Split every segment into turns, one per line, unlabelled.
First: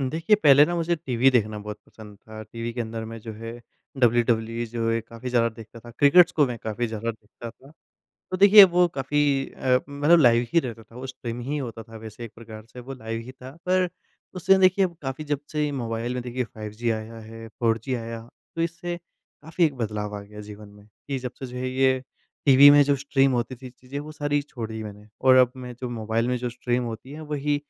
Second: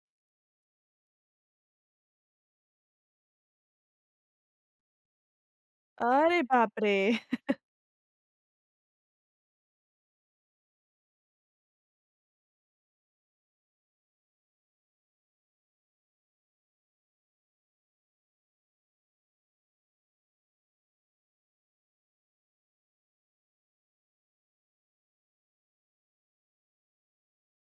देखिए पहले ना मुझे टीवी देखना बहुत पसंद था, टीवी के अंदर में जो है डब्ल्यूडब्ल्यूई जो है काफ़ी ज़्यादा देखता था क्रिकेटस
अरे
को मैं
बाप
काफ़ी
रे!
ज़्यादा देखता था। तो देखिए वो काफ़ी अ, मतलब लाइव ही रहता था वो स्ट्रीम ही होता था वैसे एक प्रकार से वो लाइव ही था पर, उससे देखिए काफ़ी जब से ये मोबाइल में देखिए 5G आया है, 4G आया तो इससे काफ़ी एक बदलाव आ गया जीवन में कि जब से जो है ये टीवी में जो स्ट्रीम होती थी चीज़ें वो सारी छोड़ दी मैंने और अब मैं जो मोबाइल में जो स्ट्रीम होती हैं वही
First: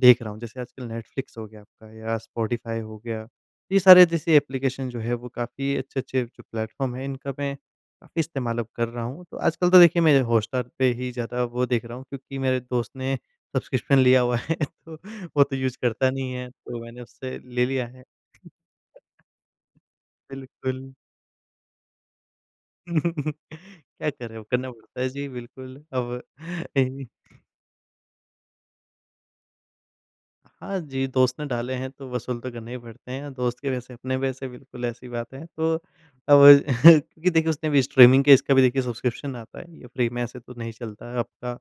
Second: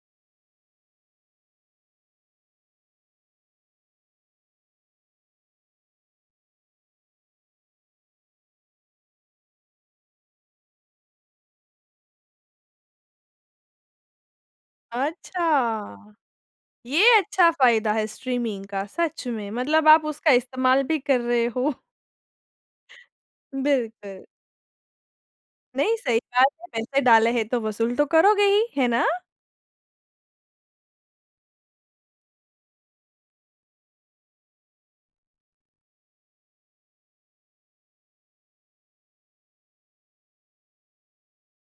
देख रहा हूँ जैसे आजकल नेटफ्लिक्स हो गया आपका या स्पॉटिफ़ाई हो गया। ये सारे जैसे एप्लिकेशन जो है वो काफ़ी अच्छे-अच्छे जो प्लेटफ़ॉर्म है इनका मैं, काफ़ी इस्तेमाल अब कर रहा हूँ। तो आजकल तो देखिए मैं हॉटस्टार पे ही ज़्यादा वो देख रहा हूँ, क्योंकि मेरे दोस्त ने सब्स्क्रिप्शन लिया हुआ है तो वो तो यूज़ करता
अच्छा!
नहीं है तो मैंने
ये
उससे
अच्छा
ले लिया
फायदा
है।
है स्ट्रीमिंग का सच में, मतलब आप उसका इस्तेमाल
बिल्कुल।
भी कर रहे हो।
क्या
बिल्कुल।
करे अब करना पड़ता है जी, बिल्कुल,
नहीं सही
अब।
बात है, पैसे डाले हैं तो वसूल तो करोगे ही, है ना?
हाँ, जी, दोस्त ने डाले हैं तो वसूल तो करने ही पड़ते हैं। दोस्त के वैसे अपने वैसे बिल्कुल ऐसी बात है तो अब क्योंकि देखिए उसने भी स्ट्रीमिंग के इसका भी देखिए सब्स्क्रिप्शन आता है ये फ्री में ऐसे तो नहीं चलता है आपका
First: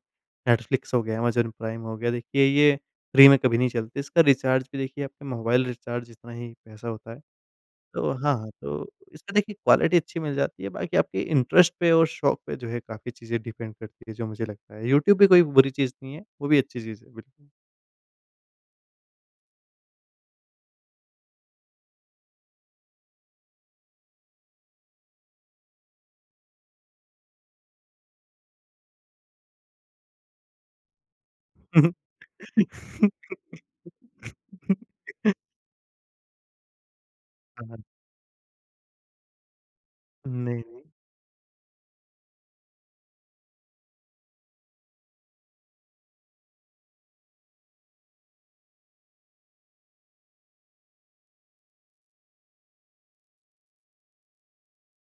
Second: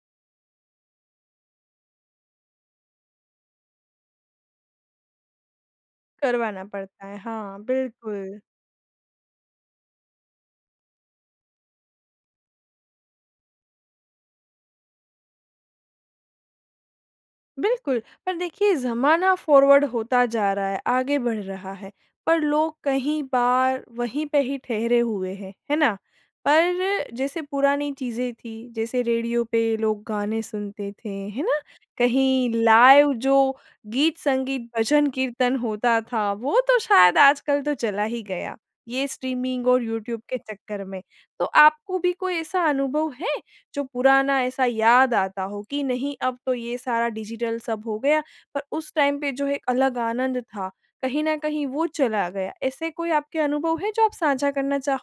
नेटफ्लिक्स हो गया, अमेज़न प्राइम हो गया देखिए ये फ्री में कभी नहीं चलती इसका रिचार्ज भी देखिए आपका मोबाइल रिचार्ज जितना ही
करवाना
पैसा
पड़ता
होता
है।
है।
हाँ,
तो
बिल्कुल।
हाँ, तो इसमें देखिए क्वालिटी अच्छी मिल जाती है, बाकी आपके इंटरेस्ट पे और शौक पे जो है काफ़ी चीज़ें डिपेंड करती है जो मुझे लगता है। यूट्यूब भी कोई बुरी चीज़ नहीं है, वो भी अच्छी चीज़ है, बिल
बिल्कुल, पर देखिए ज़माना फॉरवर्ड होता जा रहा है, आगे बढ़ रहा है, पर लोग कहीं बार वहीं पे ही ठहरे हुए हैं, है ना? पर जैसे पुरानी चीज़ें थी, जैसे रेडियो पे लोग गाने सुनते थे, है ना? कहीं लाइव जो गीत-संगीत, भजन-कीर्तन होता था वो तो शायद आजकल तो
हाँ।
चला ही गया, ये स्ट्रीमिंग और यूट्यूब के
नहीं,
चक्कर
नहीं।
में। तो आपको भी कोई ऐसा अनुभव है, जो पुराना ऐसा याद आता हो कि नहीं अब तो ये सारा डिजिटल सब हो गया पर उस टाइम पे जो एक अलग आनंद था, कहीं न कहीं वो चला गया। ऐसे कोई आपके अनुभव हैं जो आप साझा करना चाहो?